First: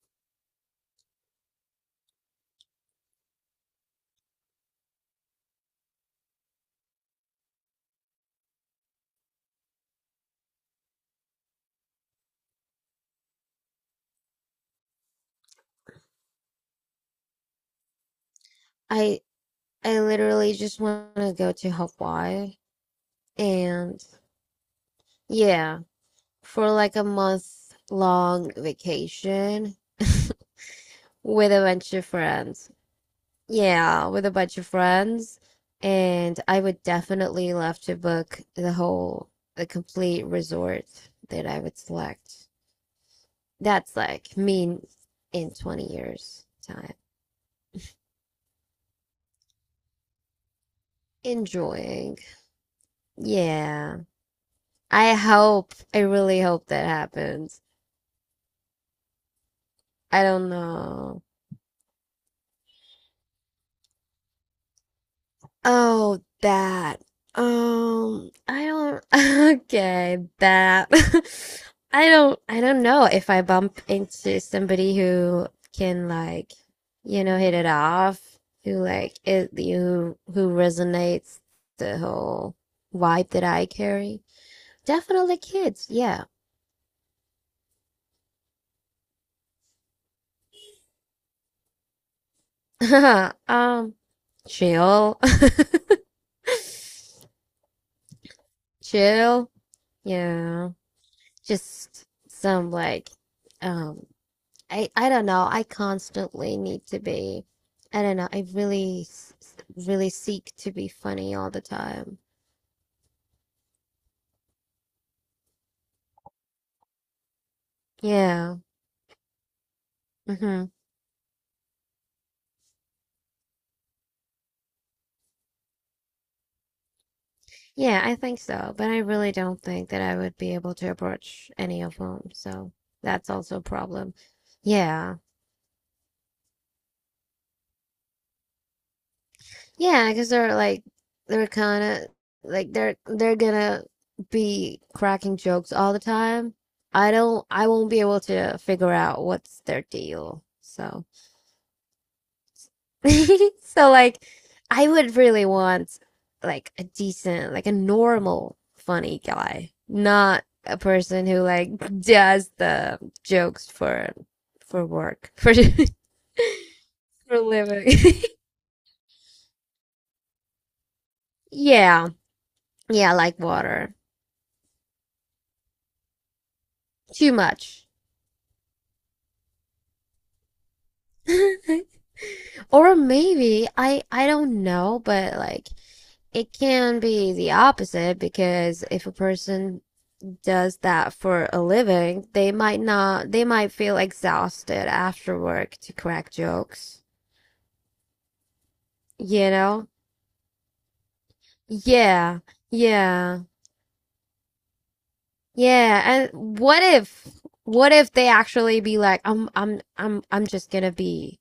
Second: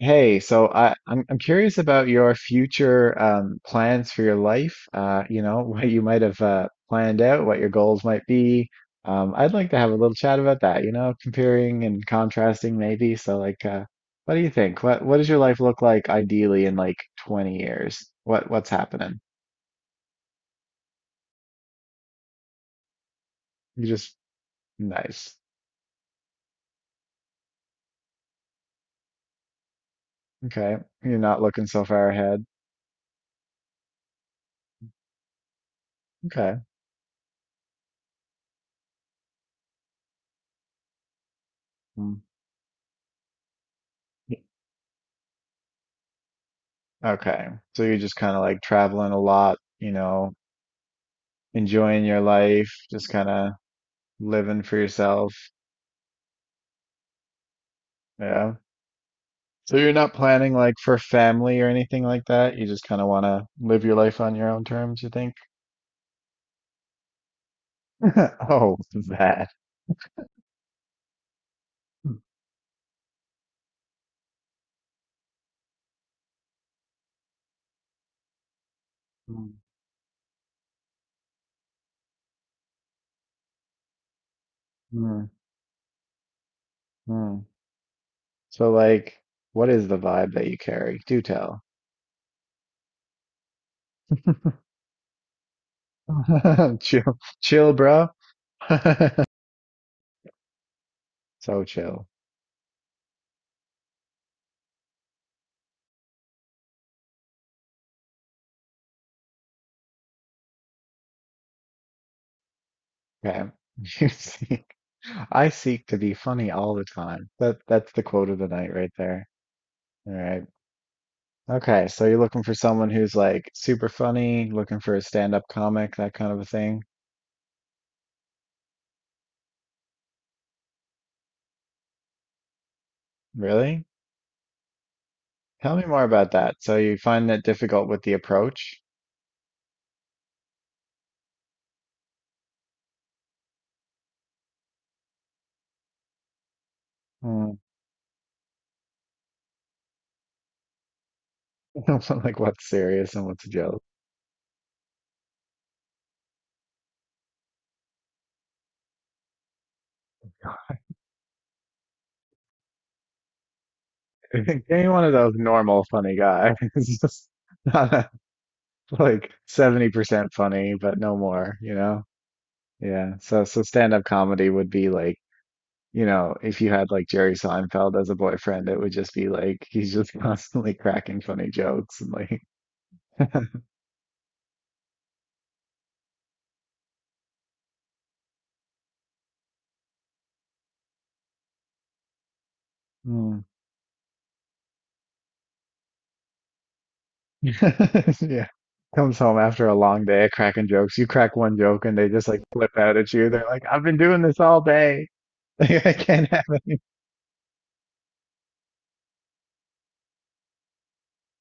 Hey, so I'm curious about your future plans for your life. What you might have planned out, what your goals might be. I'd like to have a little chat about that. Comparing and contrasting maybe. So, like, what do you think? What does your life look like ideally in like 20 years? What's happening? I I literally just want to go to Hawaii You and just Nice. yeah, for like a month long vacation Okay, you're not with a looking so bunch of far ahead. friends. Yeah, with a bunch of friends. And Okay. I would definitely love to book the complete resort that I would Mm. select. That's like me in 20 years' time. Okay. So you're just kind of like traveling a lot, enjoying Enjoying. your life, just kind of Yeah. living for I yourself. hope, I really hope that happens. Yeah. So you're not I don't planning like for know. family or anything like that. You just kind of want to live your life on your own terms, you think? Oh, that. I Oh, don't. that. Okay, that. I don't. I don't know if I bump into somebody who can, like, hit it off, who like Mm, it, you who resonates the whole vibe that I carry. mm, Definitely kids. Yeah. mm. So like, what is the vibe that you carry? Do tell. Um, chill, Chill, chill, bro. chill. Yeah, So just chill. some, like, um I don't know. I constantly need to be. I don't know. I really seek to be funny all the time. Okay. You seek, I seek to be funny all the time. That's the quote of the Yeah. night right there. All right. Hmm. Okay, so you're looking for someone who's like super funny, looking for a stand-up comic, that kind of a thing. Yeah, I think so. But I really don't think that I would be able to approach any of them. So that's also a Really? problem. Yeah. Tell me more about that. So you find that difficult with the approach? Yeah, because they're kind of, like, they're gonna be cracking jokes all the time. Mm. I won't be able to figure out what's their deal. So Like what's serious and what's a joke? so like I would really want, like, a decent, like a normal funny guy, not a person who like does the jokes Give for me one of work, those normal funny guys. It's just for living. not a- like 70% funny, but no more, you know? Yeah. Yeah, Yeah. like So water. stand-up comedy would be like, if you had like Too Jerry much. Seinfeld as a boyfriend, it would just be like he's just constantly cracking funny jokes and like. Or maybe I don't know, but like it can be the opposite because if a person does that for a living, they might not, Mm. they might feel exhausted after work to crack jokes. Yeah. Comes home You after a know? long day of cracking jokes. You crack one joke and they just Yeah. like flip out at you. Yeah. They're like, I've been doing this all day. Like, I Yeah. can't have And it. What if they actually be like, I'm just gonna be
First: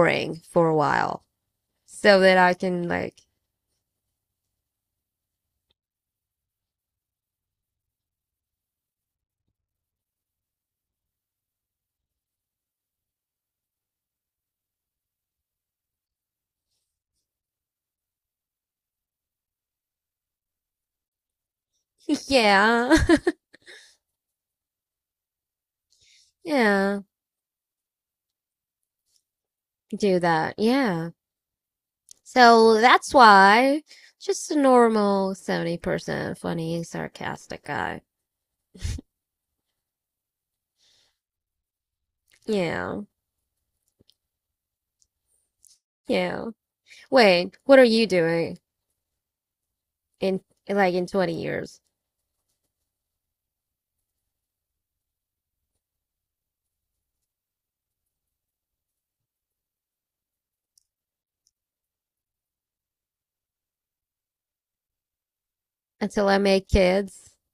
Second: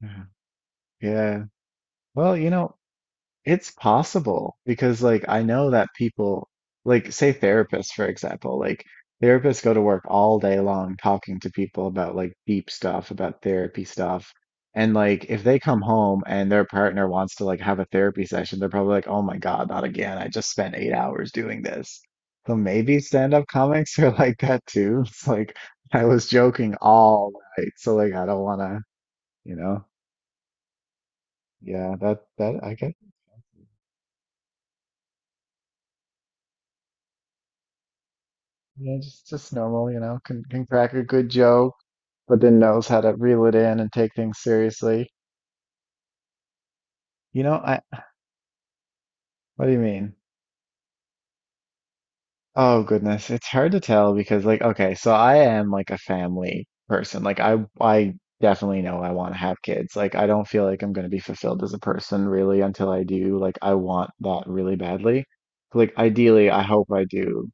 Yeah. for a while Yeah. so Well, that you I know, can, like, It's possible because like I know that people, like, say therapists, for example, like therapists go to work all day long talking to people about like deep stuff about therapy stuff. And like if they come home and their partner wants to like have a therapy session, they're probably like, oh my God, not again, I just spent 8 hours doing this. So yeah, maybe stand-up comics are like that too. It's like I was joking yeah, all night, so like I don't wanna, you know do that. Yeah. yeah, that I So guess. that's why just a normal 70% funny, sarcastic guy. Yeah, just normal, can crack a good joke, but then knows how Yeah. to reel it in and take things seriously. Yeah. You know, Wait, what I are you doing What do you mean? in like in 20 years? Oh goodness, it's hard to tell because like, okay, so I am like a family person. Like I definitely know I want to have kids. Like I don't feel like I'm going to be fulfilled as a person really until I do. Like I want that really badly. Like Until I ideally, I make hope I kids? do.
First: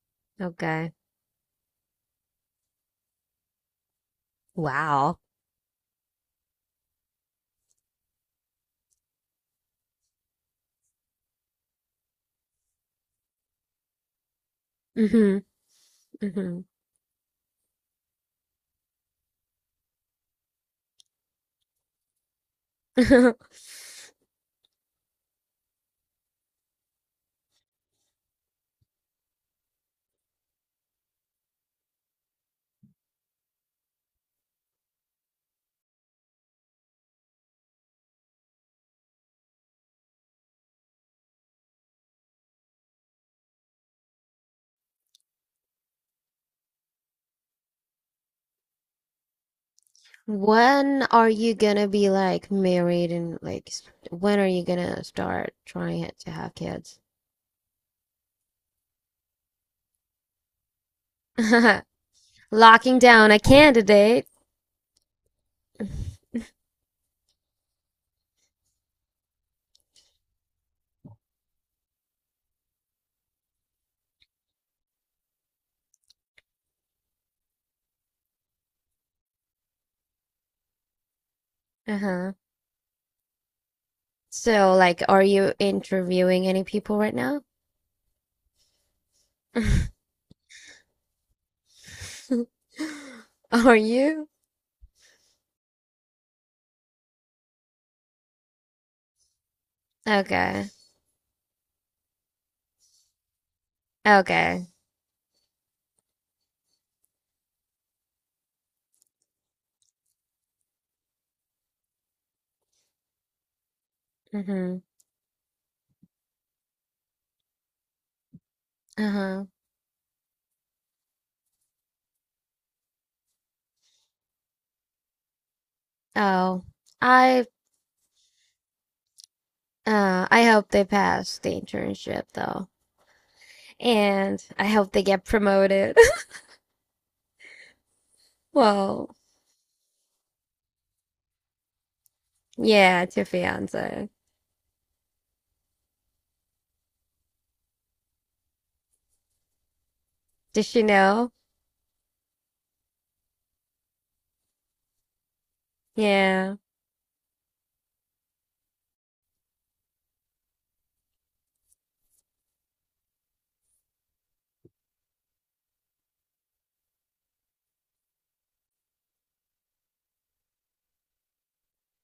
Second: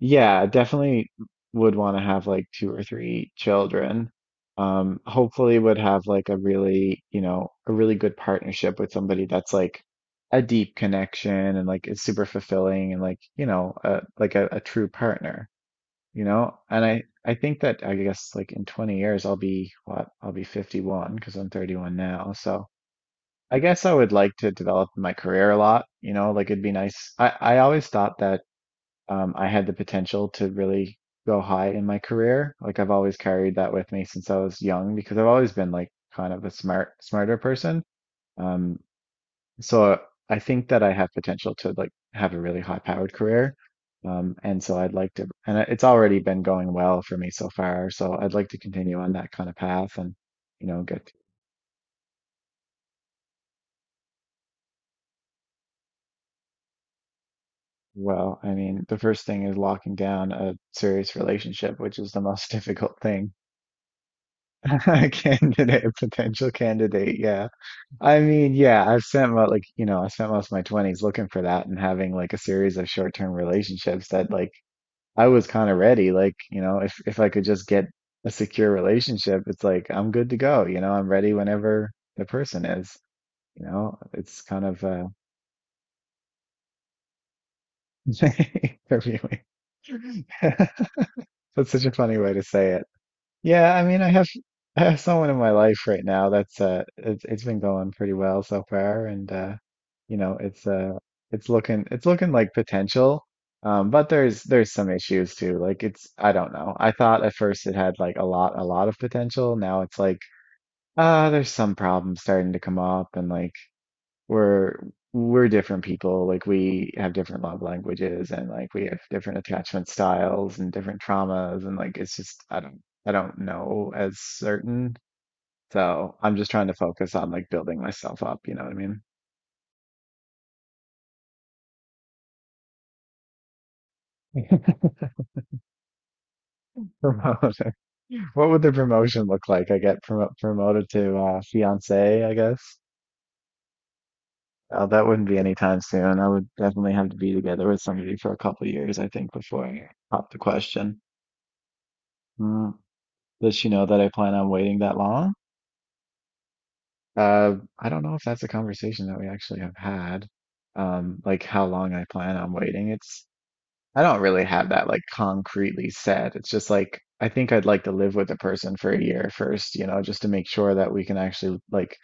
Yeah, Okay. definitely would want to have like two or three children. Wow. Hopefully would have like a really, a really good partnership with somebody that's like a deep connection and like is super fulfilling and like, like a true Hmm. partner, you know? Hmm. And I think that I guess like in 20 years I'll be what? I'll be 51 because I'm 31 now. So I guess I would like to develop my career a lot, like it'd be nice. I always thought that I had the potential to really go high in my career. Like I've always carried that with me since I was young because I've always been like kind of a smarter person. Um, so I think that I have potential to like have a really high powered career. And so I'd like to, it's already been going well for me so far. So I'd like to continue on that kind of path and, you know, When get are you gonna be like married and when are you gonna start trying it to have kids? Well, I mean, the first thing is locking down a serious relationship, which is the most Locking difficult down thing a candidate. Candidate, a potential candidate, yeah. I mean, yeah, I've spent mo like, you know, I spent most of my 20s looking for that and having like a series of short-term relationships that like I was kind of ready. Like, if I could just get a secure relationship, it's like I'm good to go, I'm ready whenever the Uh-huh. person is. It's kind So of like are you interviewing any people right now? interviewing. That's such a funny way to say it. Yeah, Are I mean, I have you? I have someone in my life right now that's it's been going pretty well so far and it's Okay. It's looking like potential. But there's Okay. there's some issues too. Like it's I don't know. I thought at first it had like a lot of potential. Now it's like, there's some problems starting to come up. And like we're Mm-hmm. we're different people. Like we have different love languages and like we have different Uh-huh. attachment styles and different traumas. And like it's just, I don't know as certain, so I'm just Oh, trying to focus on I like building myself up, you know what I mean? I hope they pass the internship though. And I hope they get promoted. Promote, what would the Well, promotion look like? I get promoted to fiance, I guess. yeah, to fiance. Oh, that wouldn't be anytime soon. I would definitely have to be together with somebody for a couple years I think before I pop the Does she question. know? Hmm. Does she know that I plan on waiting that long? Yeah. I don't know if that's a conversation that we actually have had. Like how long I plan on waiting. It's I don't really have that like concretely said. It's just like I think I'd like to live with the person for a year first, just to make sure that we can actually like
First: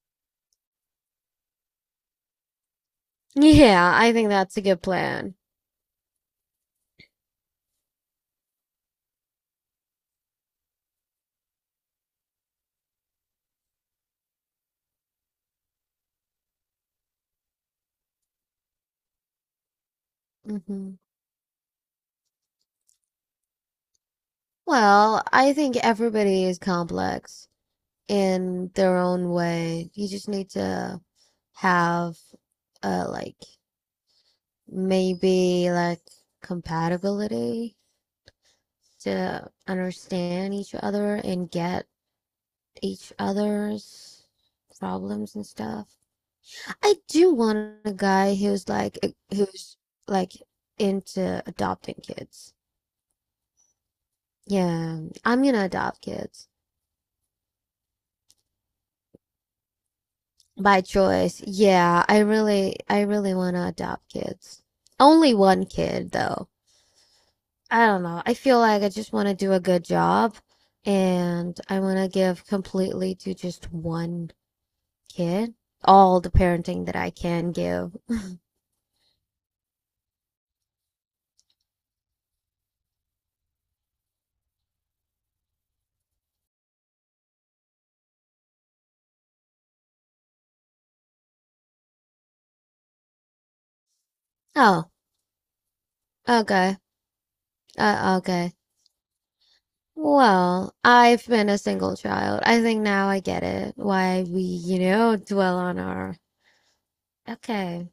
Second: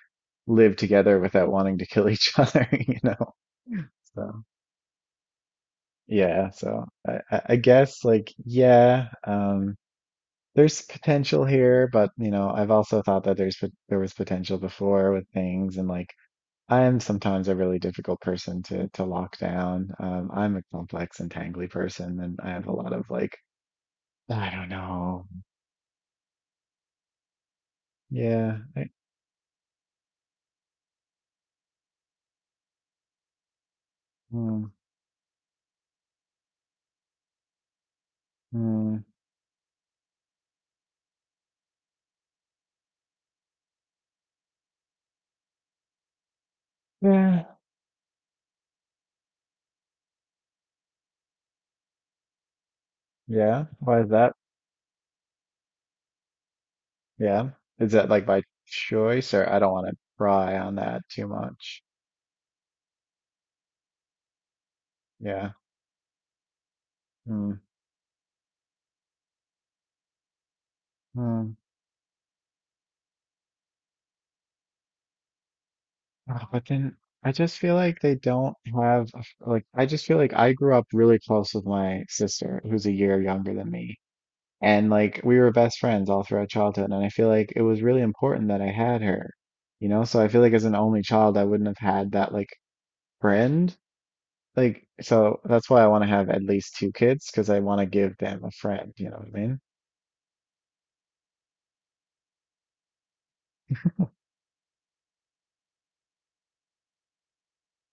live together without wanting to kill each other. Yeah, I think So that's a good plan. yeah, so I guess like yeah, there's potential here. But you know, I've also thought that there's there was potential before with things, and like I am sometimes a really difficult person to lock down. I'm a Hmm. complex and tangly person, and I have a lot of like, I don't Well, know. I think everybody is complex Yeah. in their own way. You just need to have like Mm, maybe like compatibility mm, to understand each other and get each other's problems and stuff. I do yeah. want a guy who's like into adopting kids. Yeah. Why is that? Yeah, I'm gonna adopt kids. Yeah. Is that like by choice, or I don't want to pry on By that too choice. much? Yeah, I really want to adopt kids. Only Yeah. one kid though. Mm, I don't know. I feel like I just want to do a good job mm. and I want to give completely to just one kid all the Ah, but parenting that then I I can just feel give. like they don't have like I just feel like I grew up really close with my sister who's a year younger than me. And like we were best friends all throughout childhood and I feel like it was really important that I had her. You know, so I feel like as an only child I wouldn't have had that like friend. Like Oh, so that's why I want to have at least okay. two kids because I want to give them a Okay. friend, you know what I mean? Well, I've been a single child. I think now I get it why we, you know, dwell on our. Okay.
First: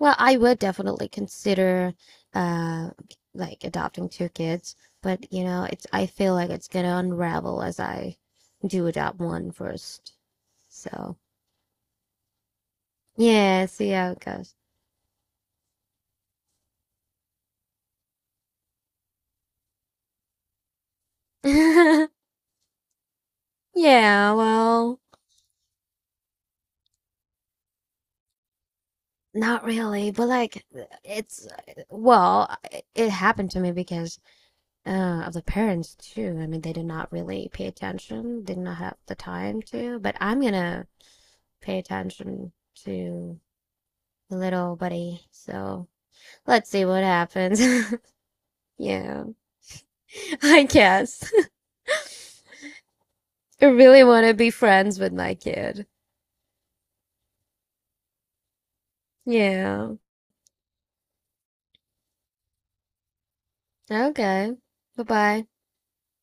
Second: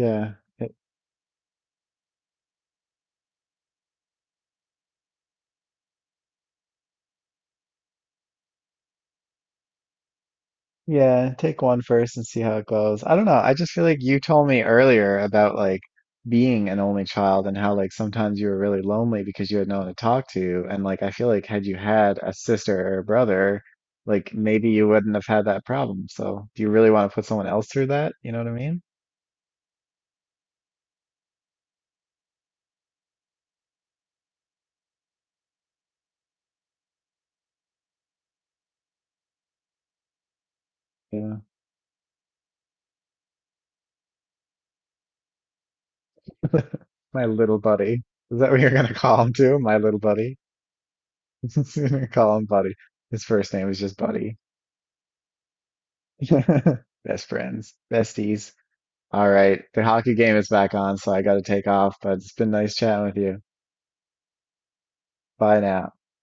Well, I would definitely consider uh like adopting two kids, but you know, it's I feel like it's gonna unravel as I do adopt one first. So, Yeah, take one first and see how it goes. I don't know. I yeah, just feel see like how you it told goes. me earlier about like being an only child and how like sometimes you were really lonely because you had no one to talk to. And like I feel like had you had a sister or a brother, Yeah, like maybe you well, wouldn't have had that problem. So do you really want to put someone else through that? You know what I mean? not really, but like it's well, it happened to me because of the parents too. I mean, they did not really pay attention, did not have the time to, but I'm gonna Yeah. pay attention to little buddy. So let's see what My little happens. buddy. Is that what you're gonna call Yeah, him too? My little buddy. I guess. You're gonna call him Buddy. His first I name is just really want to Buddy. be friends with my kid. Best friends, besties. All right, the Yeah. hockey game is back on, so I got to take off, but it's been nice chatting with you. Okay. Bye bye. Bye now.